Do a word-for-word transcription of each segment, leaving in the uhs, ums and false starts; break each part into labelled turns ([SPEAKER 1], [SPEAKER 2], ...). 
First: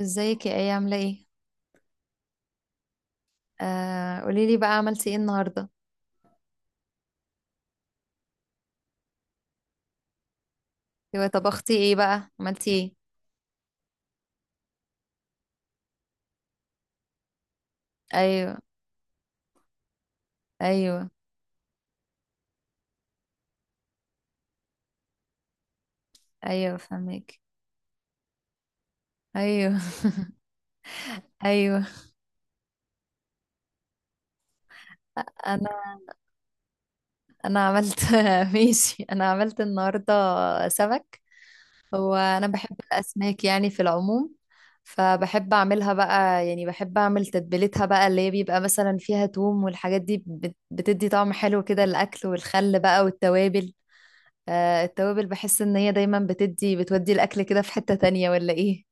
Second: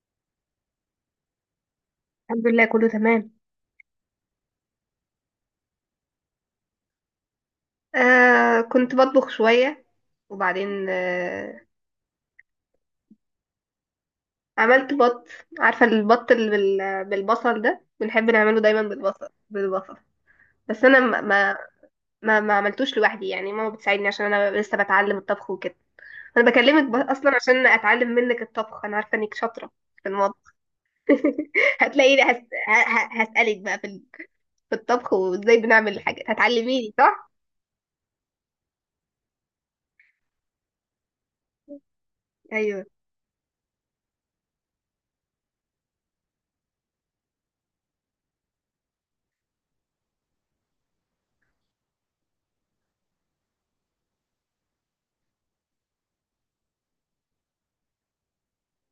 [SPEAKER 1] ازيك؟ يا، ايه عامله ايه؟
[SPEAKER 2] الحمد لله، كله تمام.
[SPEAKER 1] آه قولي لي بقى، عملتي ايه النهارده؟
[SPEAKER 2] آه كنت بطبخ شوية. وبعدين
[SPEAKER 1] ايوه،
[SPEAKER 2] آه
[SPEAKER 1] طبختي ايه بقى؟ عملتي ايه؟
[SPEAKER 2] عملت بط. عارفة البط اللي بال- بالبصل ده، بنحب
[SPEAKER 1] ايوه،
[SPEAKER 2] نعمله دايما بالبصل بالبصل. بس أنا
[SPEAKER 1] ايوه.
[SPEAKER 2] ما ما ما ما عملتوش لوحدي، يعني ماما بتساعدني عشان أنا لسه بتعلم الطبخ وكده. أنا
[SPEAKER 1] ايوه،
[SPEAKER 2] بكلمك ب- أصلا
[SPEAKER 1] فهمك.
[SPEAKER 2] عشان أتعلم منك الطبخ، أنا عارفة إنك شاطرة
[SPEAKER 1] ايوه.
[SPEAKER 2] في المطبخ.
[SPEAKER 1] ايوه.
[SPEAKER 2] هتلاقيني هس... ه- ه- هسألك بقى في ال- في الطبخ، وإزاي
[SPEAKER 1] انا
[SPEAKER 2] بنعمل الحاجات. هتعلميني صح؟
[SPEAKER 1] انا عملت. ماشي، انا عملت النهارده سمك. هو انا بحب
[SPEAKER 2] ايوه.
[SPEAKER 1] الاسماك يعني في العموم، فبحب اعملها بقى يعني. بحب اعمل تتبيلتها بقى، اللي هي بيبقى مثلا فيها توم والحاجات دي بت- بتدي طعم حلو كده الاكل، والخل بقى والتوابل. آه، التوابل بحس ان هي دايما بتدي بتودي الاكل كده في حتة تانية ولا ايه؟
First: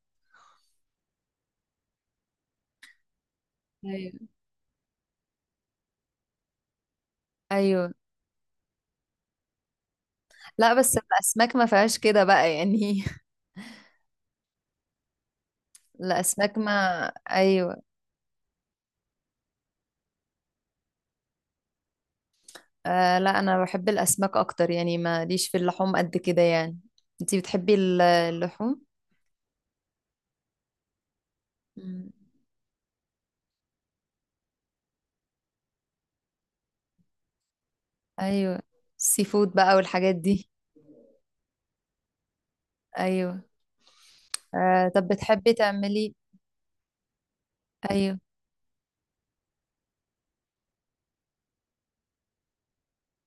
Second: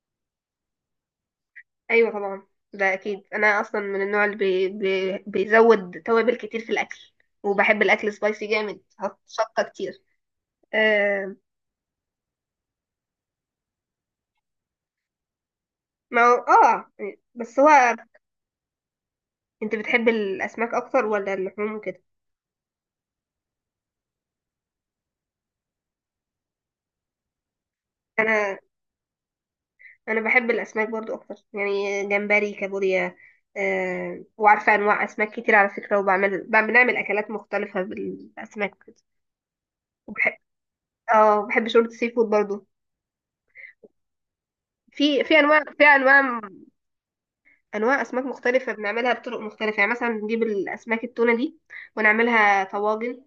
[SPEAKER 2] ايوه طبعا، ده اكيد. انا اصلا من النوع
[SPEAKER 1] ايوه.
[SPEAKER 2] اللي بي بي بيزود توابل كتير في الاكل، وبحب
[SPEAKER 1] ايوه.
[SPEAKER 2] الاكل سبايسي جامد، حط شطه كتير.
[SPEAKER 1] لا، بس
[SPEAKER 2] آه.
[SPEAKER 1] الاسماك ما فيهاش كده بقى يعني.
[SPEAKER 2] ما هو
[SPEAKER 1] الاسماك
[SPEAKER 2] اه.
[SPEAKER 1] ما،
[SPEAKER 2] بس هو،
[SPEAKER 1] ايوه.
[SPEAKER 2] انت بتحب الاسماك اكتر ولا اللحوم وكده؟
[SPEAKER 1] آه، لا، انا بحب الاسماك اكتر يعني، ما ليش في اللحوم قد كده يعني. انتي بتحبي ال-
[SPEAKER 2] انا
[SPEAKER 1] اللحوم؟
[SPEAKER 2] انا بحب الاسماك برضو اكتر، يعني
[SPEAKER 1] مم.
[SPEAKER 2] جمبري، كابوريا. آه وعارفه انواع اسماك كتير على فكره، وبعمل بعمل- بنعمل اكلات مختلفه
[SPEAKER 1] ايوه.
[SPEAKER 2] بالاسماك كده.
[SPEAKER 1] السي فود بقى والحاجات
[SPEAKER 2] وبحب،
[SPEAKER 1] دي.
[SPEAKER 2] اه بحب شوربه سي فود برضو.
[SPEAKER 1] ايوه. آه طب
[SPEAKER 2] في في
[SPEAKER 1] بتحبي
[SPEAKER 2] انواع في
[SPEAKER 1] تعملي؟
[SPEAKER 2] انواع انواع
[SPEAKER 1] ايوه.
[SPEAKER 2] اسماك مختلفه بنعملها بطرق مختلفه، يعني مثلا بنجيب الاسماك التونه دي، ونعملها طواجن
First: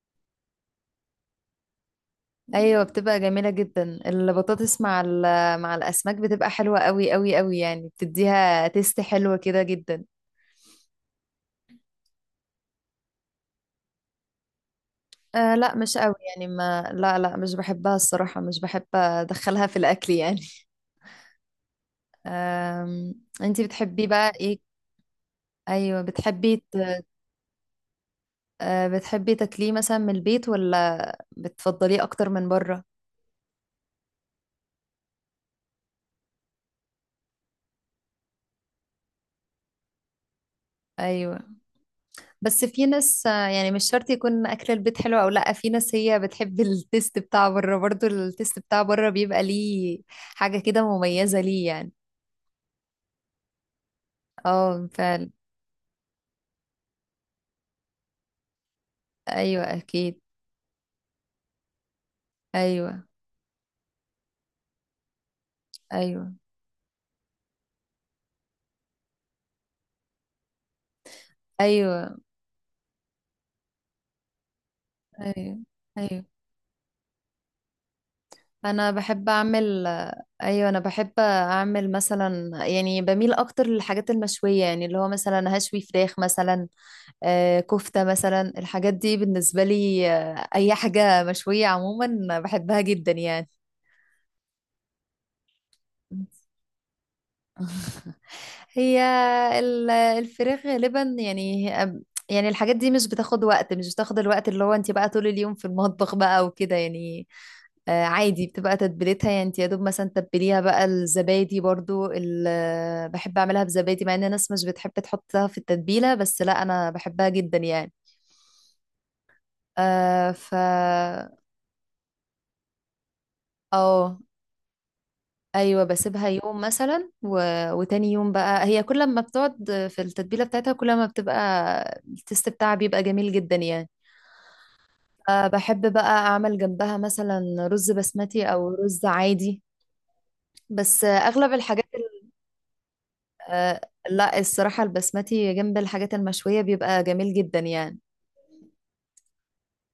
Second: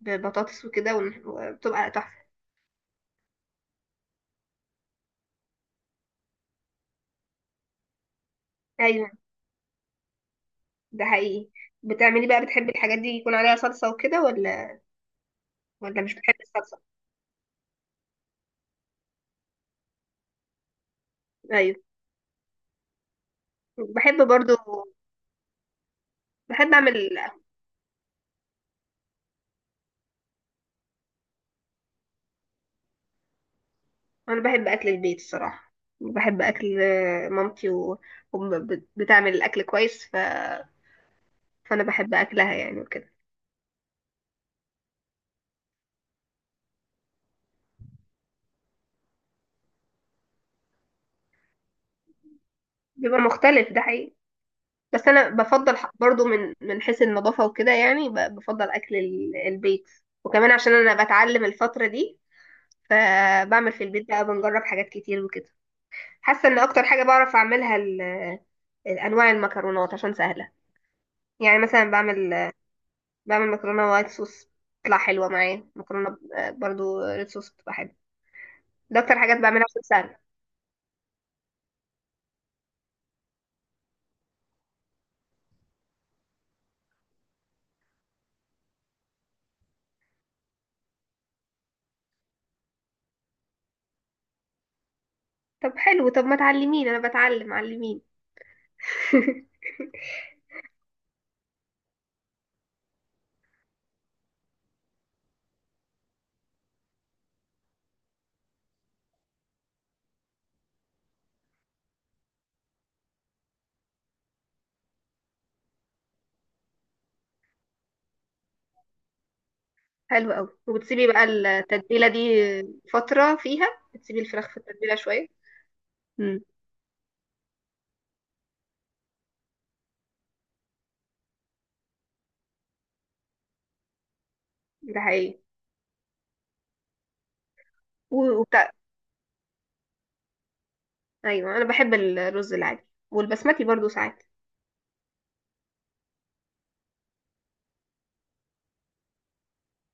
[SPEAKER 2] ببطاطس وكده، ون- وبتبقى تحفه.
[SPEAKER 1] ايوه، بتبقى جميله جدا البطاطس مع ال- مع الاسماك، بتبقى حلوه قوي قوي قوي يعني، بتديها تيست
[SPEAKER 2] ايوه،
[SPEAKER 1] حلوه كده جدا.
[SPEAKER 2] ده حقيقي. بتعملي بقى بتحبي الحاجات دي يكون عليها صلصه وكده ولا؟
[SPEAKER 1] آه لا مش
[SPEAKER 2] ولا
[SPEAKER 1] قوي
[SPEAKER 2] مش بتحبي
[SPEAKER 1] يعني،
[SPEAKER 2] الصلصه؟
[SPEAKER 1] ما لا، لا، مش بحبها الصراحه، مش بحب ادخلها في الاكل يعني.
[SPEAKER 2] ايوه،
[SPEAKER 1] آم... انتي بتحبي
[SPEAKER 2] بحب
[SPEAKER 1] بقى
[SPEAKER 2] برضو.
[SPEAKER 1] ايه؟ ايوه. بتحبي
[SPEAKER 2] بحب
[SPEAKER 1] ت...
[SPEAKER 2] اعمل.
[SPEAKER 1] آه بتحبي تاكليه مثلا من البيت ولا بتفضليه اكتر من بره؟
[SPEAKER 2] انا بحب اكل البيت الصراحه. بحب اكل آه، مامتي و... وبتعمل الاكل كويس ف...
[SPEAKER 1] ايوه،
[SPEAKER 2] فانا بحب اكلها
[SPEAKER 1] بس
[SPEAKER 2] يعني
[SPEAKER 1] في
[SPEAKER 2] وكده.
[SPEAKER 1] ناس، آه، يعني مش شرط يكون اكل البيت حلو او لا، في ناس هي بتحب التيست بتاع بره، برضو التيست بتاع بره بيبقى ليه حاجة كده مميزة ليه يعني.
[SPEAKER 2] بيبقى مختلف، ده حقيقي.
[SPEAKER 1] اه،
[SPEAKER 2] بس انا
[SPEAKER 1] فعلا.
[SPEAKER 2] بفضل ح- برضو، من من حيث النظافه وكده، يعني ب- بفضل اكل ال-
[SPEAKER 1] ايوه،
[SPEAKER 2] البيت.
[SPEAKER 1] اكيد.
[SPEAKER 2] وكمان عشان انا بتعلم الفتره دي،
[SPEAKER 1] ايوه،
[SPEAKER 2] فبعمل في البيت بقى، بنجرب حاجات كتير وكده.
[SPEAKER 1] ايوه،
[SPEAKER 2] حاسه ان اكتر حاجه بعرف اعملها ال- انواع المكرونات، عشان سهله. يعني مثلا
[SPEAKER 1] ايوه،
[SPEAKER 2] بعمل بعمل مكرونه وايت صوص، بتطلع حلوه
[SPEAKER 1] ايوه،
[SPEAKER 2] معايا. مكرونه
[SPEAKER 1] ايوه،
[SPEAKER 2] ب- برضو ريد صوص بتبقى حلوه.
[SPEAKER 1] انا
[SPEAKER 2] ده اكتر
[SPEAKER 1] بحب
[SPEAKER 2] حاجات بعملها عشان
[SPEAKER 1] اعمل.
[SPEAKER 2] سهله.
[SPEAKER 1] ايوه، انا بحب اعمل مثلا يعني، بميل اكتر للحاجات المشويه يعني، اللي هو مثلا هشوي فراخ مثلا. آه، كفتة مثلا، الحاجات دي بالنسبة لي، آه، أي حاجة مشوية عموما بحبها جدا يعني.
[SPEAKER 2] طب حلو، طب ما تعلميني، انا بتعلم، علميني.
[SPEAKER 1] هي ال- الفراخ غالبا يعني، يعني الحاجات دي مش بتاخد وقت، مش بتاخد الوقت اللي هو انت بقى طول اليوم في المطبخ بقى وكده يعني. آه، عادي بتبقى تتبيلتها يعني، انت يا دوب مثلا تتبليها بقى. الزبادي برضو ال- بحب اعملها بزبادي، مع ان الناس مش بتحب تحطها في التتبيلة، بس لا انا بحبها جدا يعني. آه
[SPEAKER 2] حلو قوي.
[SPEAKER 1] ف
[SPEAKER 2] وبتسيبي بقى التتبيله دي فتره فيها؟
[SPEAKER 1] اه.
[SPEAKER 2] بتسيبي الفراخ في التتبيله شويه؟
[SPEAKER 1] ايوه، بسيبها
[SPEAKER 2] امم.
[SPEAKER 1] يوم مثلا و... وتاني يوم بقى هي، كل ما بتقعد في التتبيله بتاعتها كل ما بتبقى التست بتاعها بيبقى جميل جدا يعني.
[SPEAKER 2] ده حقيقي.
[SPEAKER 1] آه، بحب بقى اعمل جنبها مثلا رز
[SPEAKER 2] و-
[SPEAKER 1] بسمتي او
[SPEAKER 2] وبتاع.
[SPEAKER 1] رز عادي. بس، آه، اغلب
[SPEAKER 2] ايوه انا
[SPEAKER 1] الحاجات
[SPEAKER 2] بحب
[SPEAKER 1] ال...
[SPEAKER 2] الرز العادي والبسمتي
[SPEAKER 1] آه،
[SPEAKER 2] برضو ساعات.
[SPEAKER 1] لا الصراحه البسمتي جنب الحاجات المشويه بيبقى جميل جدا يعني.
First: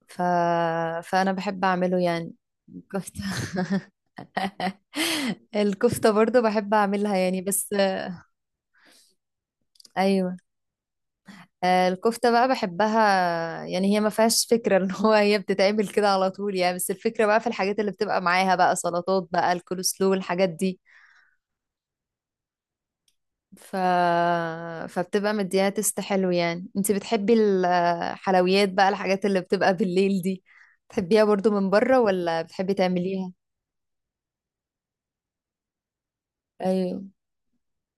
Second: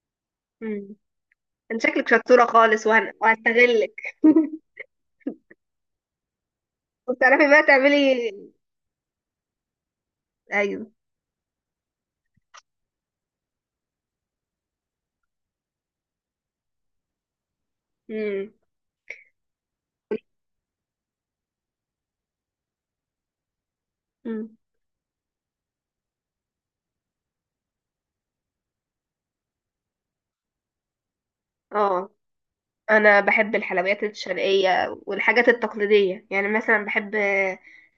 [SPEAKER 1] ف...
[SPEAKER 2] امم.
[SPEAKER 1] فانا بحب
[SPEAKER 2] انت
[SPEAKER 1] اعمله
[SPEAKER 2] شكلك
[SPEAKER 1] يعني.
[SPEAKER 2] شطوره خالص، وهن...
[SPEAKER 1] الكفته.
[SPEAKER 2] وهستغلك.
[SPEAKER 1] الكفته برضو بحب اعملها يعني،
[SPEAKER 2] وبتعرفي بقى
[SPEAKER 1] بس.
[SPEAKER 2] تعملي؟
[SPEAKER 1] ايوه.
[SPEAKER 2] ايوه.
[SPEAKER 1] آه، الكفتة بقى بحبها، يعني هي ما فيهاش فكرة ان هو هي بتتعمل كده على طول يعني، بس الفكرة بقى في الحاجات اللي بتبقى
[SPEAKER 2] امم،
[SPEAKER 1] معاها بقى، سلطات بقى، الكولسلو، الحاجات دي. ف...
[SPEAKER 2] امم.
[SPEAKER 1] فبتبقى مديها تست حلو يعني. انتي بتحبي الحلويات بقى، الحاجات اللي بتبقى بالليل دي، بتحبيها برضو من بره
[SPEAKER 2] اه،
[SPEAKER 1] ولا بتحبي
[SPEAKER 2] انا
[SPEAKER 1] تعمليها؟
[SPEAKER 2] بحب الحلويات الشرقيه والحاجات التقليديه، يعني مثلا
[SPEAKER 1] ايوه،
[SPEAKER 2] بحب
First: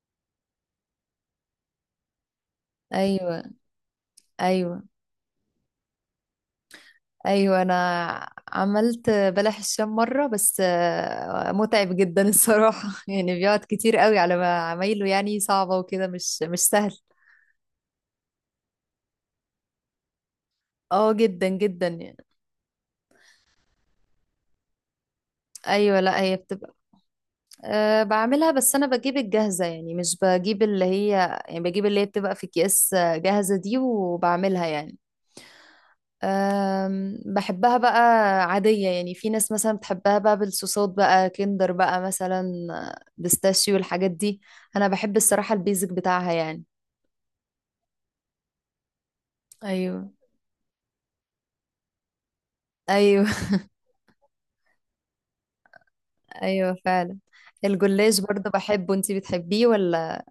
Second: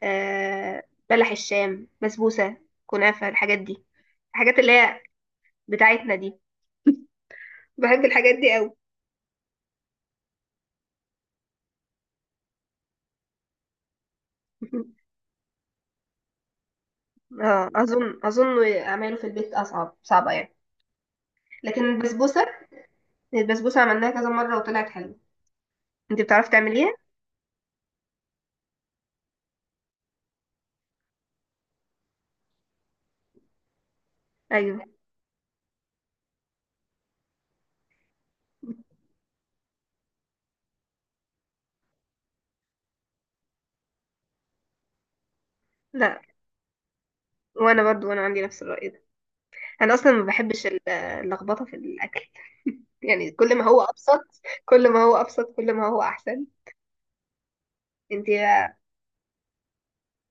[SPEAKER 2] آه، بلح الشام، بسبوسه، كنافه،
[SPEAKER 1] ايوه،
[SPEAKER 2] الحاجات دي. الحاجات اللي
[SPEAKER 1] ايوه،
[SPEAKER 2] هي بتاعتنا دي،
[SPEAKER 1] ايوه. انا
[SPEAKER 2] بحب الحاجات دي قوي.
[SPEAKER 1] عملت بلح الشام مره، بس آه، متعب جدا الصراحه. يعني بيقعد كتير قوي على ما عمايله يعني، صعبه وكده، مش مش سهل.
[SPEAKER 2] اه، اظن اظن اعماله في البيت اصعب صعبه يعني.
[SPEAKER 1] اه، جدا
[SPEAKER 2] لكن
[SPEAKER 1] جدا يعني.
[SPEAKER 2] البسبوسه، البسبوسه عملناها كذا مره وطلعت حلوه.
[SPEAKER 1] ايوه،
[SPEAKER 2] انت
[SPEAKER 1] لا هي
[SPEAKER 2] بتعرفي
[SPEAKER 1] بتبقى.
[SPEAKER 2] تعمليها؟
[SPEAKER 1] أه، بعملها، بس انا بجيب الجاهزه يعني، مش بجيب اللي هي. يعني بجيب اللي هي بتبقى في اكياس، آه، جاهزه دي وبعملها
[SPEAKER 2] ايوه،
[SPEAKER 1] يعني. أم، بحبها بقى عادية يعني. في ناس مثلا بتحبها بقى بالصوصات بقى، كندر بقى مثلا، بيستاشيو، الحاجات دي. أنا بحب الصراحة البيزك
[SPEAKER 2] لا.
[SPEAKER 1] بتاعها يعني.
[SPEAKER 2] وانا برضو وانا عندي نفس الرأي ده. انا اصلا
[SPEAKER 1] ايوه.
[SPEAKER 2] ما بحبش ال- اللخبطه في الاكل.
[SPEAKER 1] أيوه.
[SPEAKER 2] يعني كل ما هو ابسط، كل ما هو ابسط، كل ما هو احسن.
[SPEAKER 1] أيوه، فعلا. الجلاش
[SPEAKER 2] انت
[SPEAKER 1] برضه بحبه، انتي بتحبيه ولا؟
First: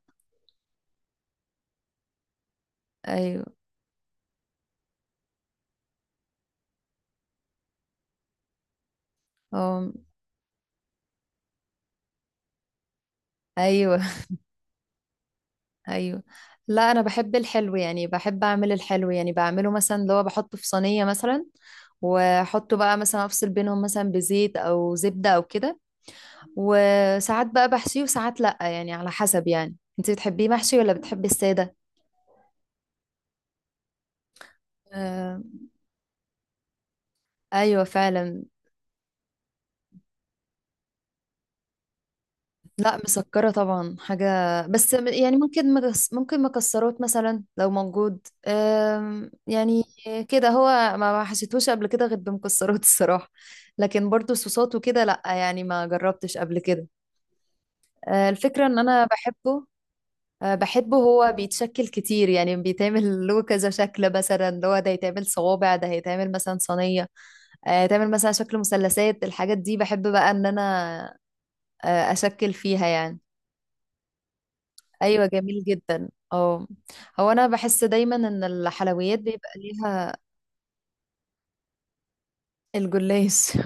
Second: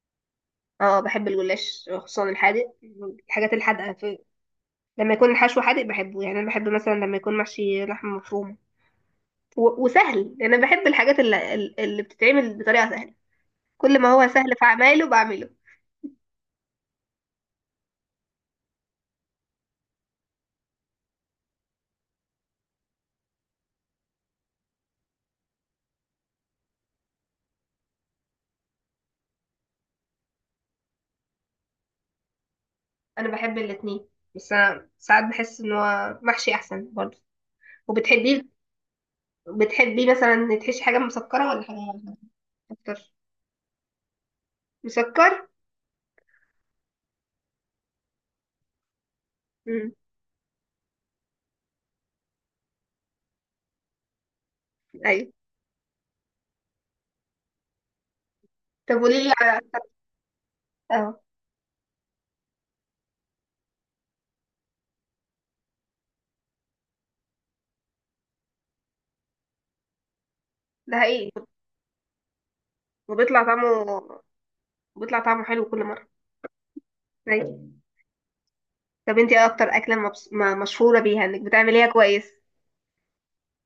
[SPEAKER 2] اه بحب الجلاش، خصوصا الحادق.
[SPEAKER 1] أيوه.
[SPEAKER 2] الحاجات الحادقه، في، لما يكون الحشو حادق بحبه. يعني انا بحب مثلا لما يكون محشي لحمه مفرومه، و-
[SPEAKER 1] أم،
[SPEAKER 2] وسهل، لأن أنا بحب الحاجات اللي, اللي بتتعمل بطريقة سهلة.
[SPEAKER 1] أيوه.
[SPEAKER 2] كل ما هو سهل في أعماله بعمله.
[SPEAKER 1] أيوه. لا، أنا بحب الحلو يعني، بحب أعمل الحلو يعني، بعمله مثلا اللي هو بحطه في صينية مثلا، وأحطه بقى مثلا، أفصل بينهم مثلا بزيت أو زبدة أو كده. وساعات بقى بحشيه وساعات لأ، يعني على حسب. يعني انت بتحبيه محشي ولا بتحبي السادة؟
[SPEAKER 2] أنا بحب الاتنين، بس أنا ساعات
[SPEAKER 1] آه.
[SPEAKER 2] بحس إن هو محشي أحسن برضه.
[SPEAKER 1] ايوه، فعلا.
[SPEAKER 2] وبتحبيه بتحبيه مثلا تحشي حاجة مسكرة ولا حاجة
[SPEAKER 1] لا،
[SPEAKER 2] أكتر؟
[SPEAKER 1] مسكرة طبعا حاجة، بس م- يعني
[SPEAKER 2] مسكر؟
[SPEAKER 1] ممكن مكس ممكن مكسرات مثلا لو موجود، آه يعني.
[SPEAKER 2] مم.
[SPEAKER 1] كده هو ما ما حشيتهوش قبل كده غير بمكسرات الصراحة. لكن برضو صوصات وكده لا
[SPEAKER 2] أيوه.
[SPEAKER 1] يعني، ما جربتش قبل كده. آه الفكرة ان
[SPEAKER 2] طب
[SPEAKER 1] انا
[SPEAKER 2] قولي لي على،
[SPEAKER 1] بحبه. أه، بحبه،
[SPEAKER 2] اه،
[SPEAKER 1] هو بيتشكل كتير يعني، بيتعمل له كذا شكل، مثلا اللي هو ده يتعمل صوابع، ده هيتعمل مثلا صينية، أه، يتعمل مثلا شكل مثلثات، الحاجات دي بحب بقى ان
[SPEAKER 2] ده
[SPEAKER 1] انا
[SPEAKER 2] حقيقي.
[SPEAKER 1] أه، اشكل فيها يعني.
[SPEAKER 2] وبيطلع طعمه بيطلع
[SPEAKER 1] ايوه،
[SPEAKER 2] طعمه
[SPEAKER 1] جميل
[SPEAKER 2] حلو كل مرة.
[SPEAKER 1] جدا. اه. هو انا
[SPEAKER 2] أيوه.
[SPEAKER 1] بحس دايما ان الحلويات
[SPEAKER 2] طب انتي ايه
[SPEAKER 1] بيبقى
[SPEAKER 2] اكتر اكلة
[SPEAKER 1] ليها.
[SPEAKER 2] مبس... ما- مشهورة بيها انك بتعمليها كويس؟
[SPEAKER 1] الجلاش.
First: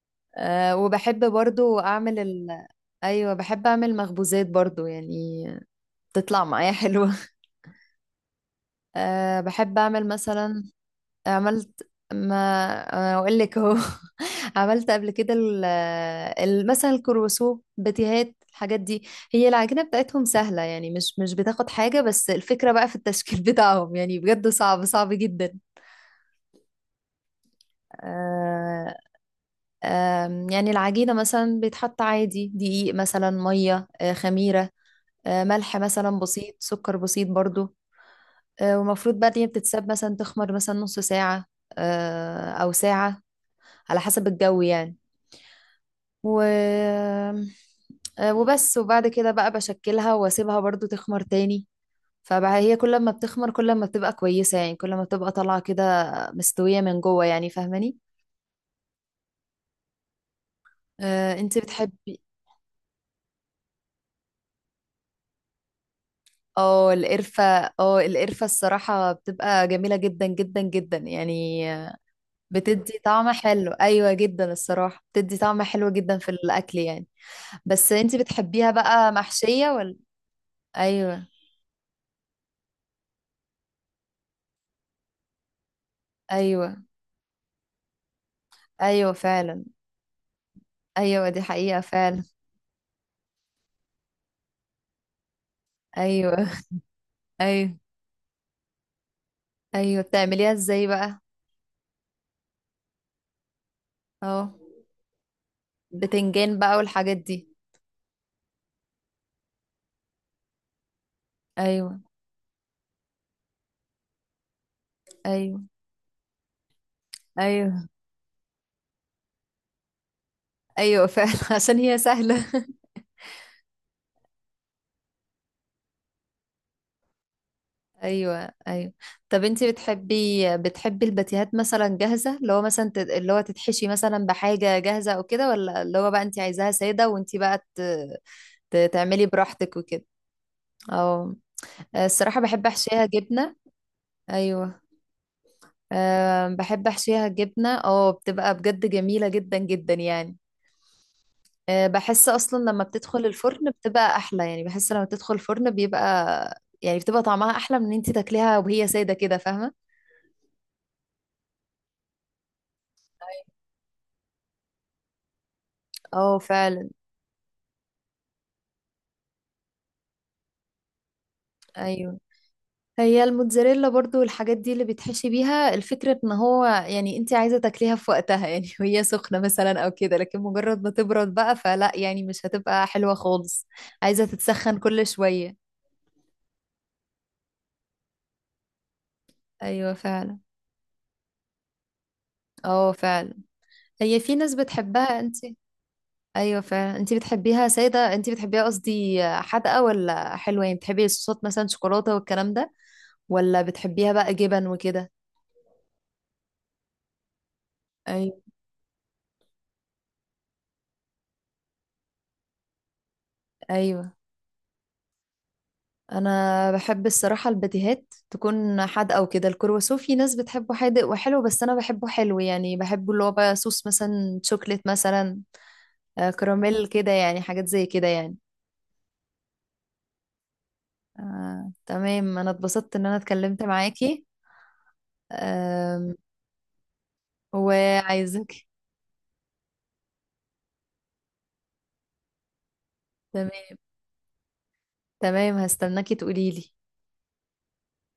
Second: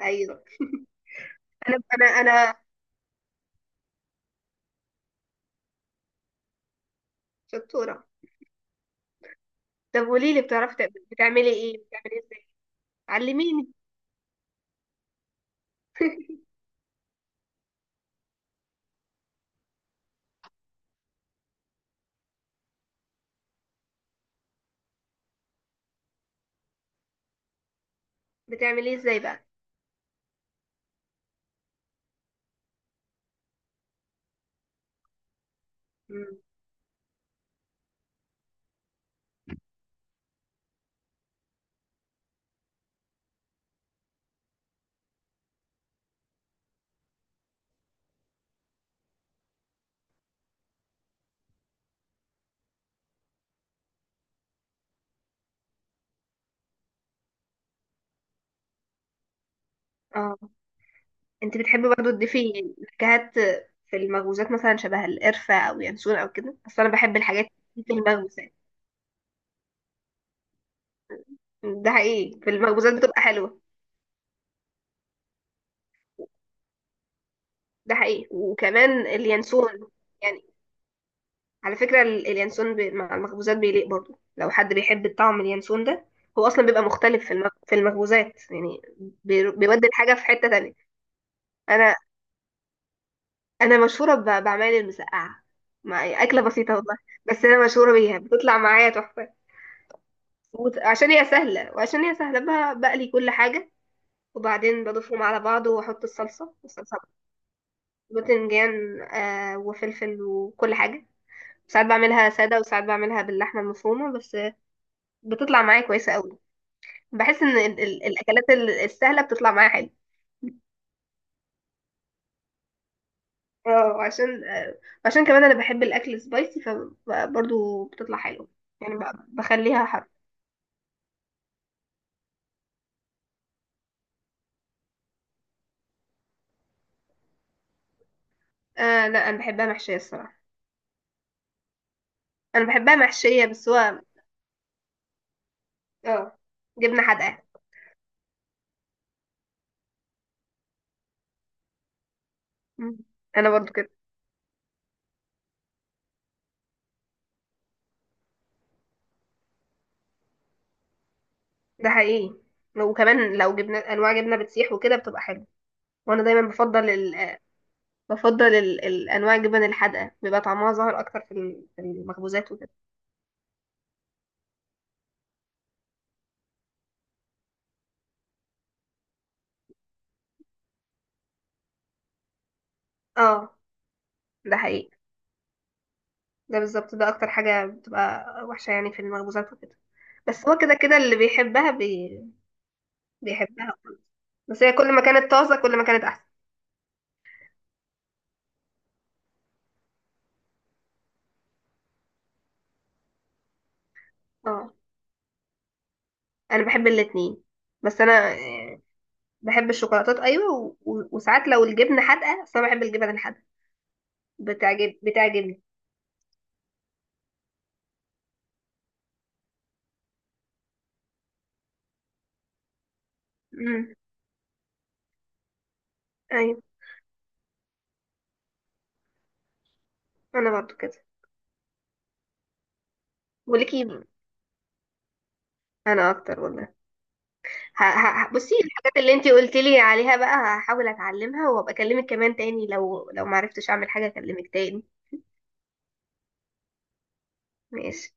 [SPEAKER 2] ايوه،
[SPEAKER 1] أه، وبحب
[SPEAKER 2] انا
[SPEAKER 1] برضو اعمل
[SPEAKER 2] انا انا
[SPEAKER 1] ال... ايوه، بحب اعمل مخبوزات برضو يعني، تطلع معايا حلوة.
[SPEAKER 2] شطورة.
[SPEAKER 1] أه بحب
[SPEAKER 2] طب
[SPEAKER 1] اعمل
[SPEAKER 2] قولي لي،
[SPEAKER 1] مثلا.
[SPEAKER 2] بتعرفي تق- بتعملي ايه؟
[SPEAKER 1] عملت
[SPEAKER 2] بتعملي
[SPEAKER 1] ما
[SPEAKER 2] ازاي؟
[SPEAKER 1] أنا اقول لك
[SPEAKER 2] علميني.
[SPEAKER 1] اهو. عملت قبل كده ال- آه، ال- مثلا الكروسو، بتيهات، الحاجات دي. هي العجينة بتاعتهم سهلة يعني، مش مش بتاخد حاجة، بس الفكرة بقى في التشكيل بتاعهم يعني، بجد صعب صعب جدا.
[SPEAKER 2] بتعملي
[SPEAKER 1] آه،
[SPEAKER 2] ازاي بقى؟
[SPEAKER 1] آم، يعني العجينة مثلا بيتحط عادي دقيق، مثلا مية، آه، خميرة، آه، ملح مثلا
[SPEAKER 2] مم.
[SPEAKER 1] بسيط، سكر بسيط برضو. آه، ومفروض بقى إن هي بتتساب مثلا تخمر مثلا نص ساعة، آه، أو ساعة، على حسب الجو يعني. و آه، وبس، وبعد كده بقى بشكلها واسيبها برضو تخمر تاني. فبقى هي كل ما بتخمر كل ما بتبقى كويسة يعني، كل ما بتبقى طالعة كده، مستوية من جوه يعني، فاهماني؟
[SPEAKER 2] اه
[SPEAKER 1] آه،
[SPEAKER 2] انت
[SPEAKER 1] انت
[SPEAKER 2] بتحبي برضه
[SPEAKER 1] بتحبي.
[SPEAKER 2] تضيفي نكهات في المخبوزات، مثلا شبه القرفة او ينسون او كده؟ اصل
[SPEAKER 1] اه،
[SPEAKER 2] انا بحب
[SPEAKER 1] القرفة.
[SPEAKER 2] الحاجات دي في
[SPEAKER 1] اه، القرفة
[SPEAKER 2] المخبوزات.
[SPEAKER 1] الصراحة بتبقى جميلة جدا جدا جدا يعني.
[SPEAKER 2] ده حقيقي، في المخبوزات
[SPEAKER 1] بتدي
[SPEAKER 2] بتبقى
[SPEAKER 1] طعم
[SPEAKER 2] حلوة.
[SPEAKER 1] حلو، ايوه جدا الصراحة، بتدي طعم حلو جدا في الاكل يعني. بس
[SPEAKER 2] ده
[SPEAKER 1] انت
[SPEAKER 2] حقيقي،
[SPEAKER 1] بتحبيها
[SPEAKER 2] وكمان
[SPEAKER 1] بقى محشية
[SPEAKER 2] اليانسون
[SPEAKER 1] ولا؟
[SPEAKER 2] يعني.
[SPEAKER 1] ايوه.
[SPEAKER 2] على فكرة ال- اليانسون بي... مع المخبوزات بيليق برضه، لو حد بيحب الطعم اليانسون ده. هو اصلا
[SPEAKER 1] ايوه.
[SPEAKER 2] بيبقى مختلف في المخ... في المخبوزات يعني.
[SPEAKER 1] ايوه،
[SPEAKER 2] بي...
[SPEAKER 1] فعلا.
[SPEAKER 2] بيودي الحاجة في حتة تانية.
[SPEAKER 1] ايوه، دي حقيقة
[SPEAKER 2] انا
[SPEAKER 1] فعلا.
[SPEAKER 2] انا مشهوره ب- بعمال المسقعه، مع اكله
[SPEAKER 1] ايوه.
[SPEAKER 2] بسيطه والله. بس انا
[SPEAKER 1] ايوه.
[SPEAKER 2] مشهوره بيها، بتطلع معايا تحفه.
[SPEAKER 1] ايوه، بتعمليها
[SPEAKER 2] وت-
[SPEAKER 1] ازاي
[SPEAKER 2] عشان
[SPEAKER 1] بقى؟
[SPEAKER 2] هي سهله، وعشان هي سهله، ب- بقلي كل حاجه،
[SPEAKER 1] اه،
[SPEAKER 2] وبعدين بضيفهم على بعض، واحط الصلصه
[SPEAKER 1] بتنجان بقى
[SPEAKER 2] والصلصه،
[SPEAKER 1] والحاجات دي.
[SPEAKER 2] باذنجان، آه وفلفل وكل حاجه. ساعات
[SPEAKER 1] ايوه.
[SPEAKER 2] بعملها ساده، وساعات بعملها باللحمه المفرومه بس،
[SPEAKER 1] ايوه.
[SPEAKER 2] بتطلع معايا كويسه قوي. بحس ان ال-
[SPEAKER 1] ايوه.
[SPEAKER 2] ال- الاكلات ال- السهله بتطلع معايا حلو.
[SPEAKER 1] ايوه، فعلا. عشان هي سهله.
[SPEAKER 2] اه عشان آه عشان كمان انا بحب الاكل سبايسي، فبرضه بتطلع حلو.
[SPEAKER 1] ايوه. ايوه.
[SPEAKER 2] يعني ب-
[SPEAKER 1] طب انتي
[SPEAKER 2] بخليها.
[SPEAKER 1] بتحبي، بتحبي الباتيهات مثلا جاهزه، اللي هو مثلا تت- اللي هو تتحشي مثلا بحاجه جاهزه او كده، ولا اللي هو بقى انتي عايزاها ساده وانتي بقى ت... ت...
[SPEAKER 2] آه
[SPEAKER 1] تعملي
[SPEAKER 2] لا، انا بحبها
[SPEAKER 1] براحتك
[SPEAKER 2] محشيه
[SPEAKER 1] وكده؟
[SPEAKER 2] الصراحه.
[SPEAKER 1] اه، الصراحه
[SPEAKER 2] انا
[SPEAKER 1] بحب
[SPEAKER 2] بحبها
[SPEAKER 1] احشيها
[SPEAKER 2] محشيه،
[SPEAKER 1] جبنه.
[SPEAKER 2] بس هو،
[SPEAKER 1] ايوه.
[SPEAKER 2] اه،
[SPEAKER 1] أه، بحب
[SPEAKER 2] جبنه
[SPEAKER 1] احشيها
[SPEAKER 2] حادقه.
[SPEAKER 1] جبنه. اه، بتبقى بجد جميله جدا جدا يعني. آه، بحس اصلا لما
[SPEAKER 2] مم.
[SPEAKER 1] بتدخل
[SPEAKER 2] انا
[SPEAKER 1] الفرن
[SPEAKER 2] برضو كده،
[SPEAKER 1] بتبقى احلى، يعني بحس لما بتدخل الفرن بيبقى، يعني بتبقى طعمها احلى من ان انت تاكليها وهي ساده كده، فاهمه؟
[SPEAKER 2] ده حقيقي. وكمان لو جبنه انواع جبنه بتسيح وكده بتبقى حلوه. وانا
[SPEAKER 1] اه،
[SPEAKER 2] دايما
[SPEAKER 1] فعلا.
[SPEAKER 2] بفضل ال... بفضل ال... الانواع الجبن الحادقه، بيبقى طعمها ظاهر اكتر في ال- في
[SPEAKER 1] ايوه.
[SPEAKER 2] المخبوزات وكده.
[SPEAKER 1] هي الموتزاريلا برضو والحاجات دي اللي بيتحشي بيها، الفكرة ان هو يعني انت عايزة تاكليها في وقتها يعني، وهي سخنة مثلا او كده، لكن مجرد ما تبرد بقى فلا، يعني مش هتبقى حلوة
[SPEAKER 2] اه
[SPEAKER 1] خالص. عايزة
[SPEAKER 2] ده
[SPEAKER 1] تتسخن
[SPEAKER 2] حقيقي،
[SPEAKER 1] كل شوية.
[SPEAKER 2] ده بالظبط، ده اكتر حاجه بتبقى وحشه يعني في المخبوزات وكده.
[SPEAKER 1] ايوه، فعلا.
[SPEAKER 2] بس هو كده كده اللي بيحبها بي...
[SPEAKER 1] اه، فعلا.
[SPEAKER 2] بيحبها.
[SPEAKER 1] هي في ناس
[SPEAKER 2] بس هي كل ما
[SPEAKER 1] بتحبها.
[SPEAKER 2] كانت
[SPEAKER 1] انت
[SPEAKER 2] طازه، كل ما كانت احسن.
[SPEAKER 1] ايوه، فعلا. انتي بتحبيها ساده، انتي بتحبيها قصدي حادقه ولا حلوه؟ يعني بتحبي الصوصات مثلا، شوكولاته والكلام ده، ولا بتحبيها بقى جبن
[SPEAKER 2] اه
[SPEAKER 1] وكده؟
[SPEAKER 2] انا بحب الاتنين، بس انا
[SPEAKER 1] ايوه.
[SPEAKER 2] بحب الشوكولاتات ايوه، و... و... وساعات لو الجبنه حادقه، اصل انا بحب الجبن الحادقه،
[SPEAKER 1] ايوه.
[SPEAKER 2] بتعجب بتعجبني.
[SPEAKER 1] انا بحب الصراحه الباتيهات تكون حادقه وكده. الكرواسون في ناس بتحبه حادق وحلو، بس انا بحبه حلو يعني، بحبه اللي هو بقى صوص
[SPEAKER 2] امم.
[SPEAKER 1] مثلا، شوكليت مثلا، آه،
[SPEAKER 2] ايوه،
[SPEAKER 1] كراميل كده يعني، حاجات زي كده يعني.
[SPEAKER 2] انا برضو كده.
[SPEAKER 1] آه، تمام، انا اتبسطت ان انا اتكلمت
[SPEAKER 2] وليكي،
[SPEAKER 1] معاكي.
[SPEAKER 2] انا
[SPEAKER 1] آم،
[SPEAKER 2] اكتر والله. ه... ه... ه- بصي،
[SPEAKER 1] وعايزك.
[SPEAKER 2] الحاجات اللي انتي قلتي لي عليها بقى هحاول اتعلمها، وابقى اكلمك كمان تاني. لو لو ما
[SPEAKER 1] تمام.
[SPEAKER 2] عرفتش اعمل حاجه اكلمك تاني.
[SPEAKER 1] تمام، هستناكي تقوليلي.
[SPEAKER 2] ماشي.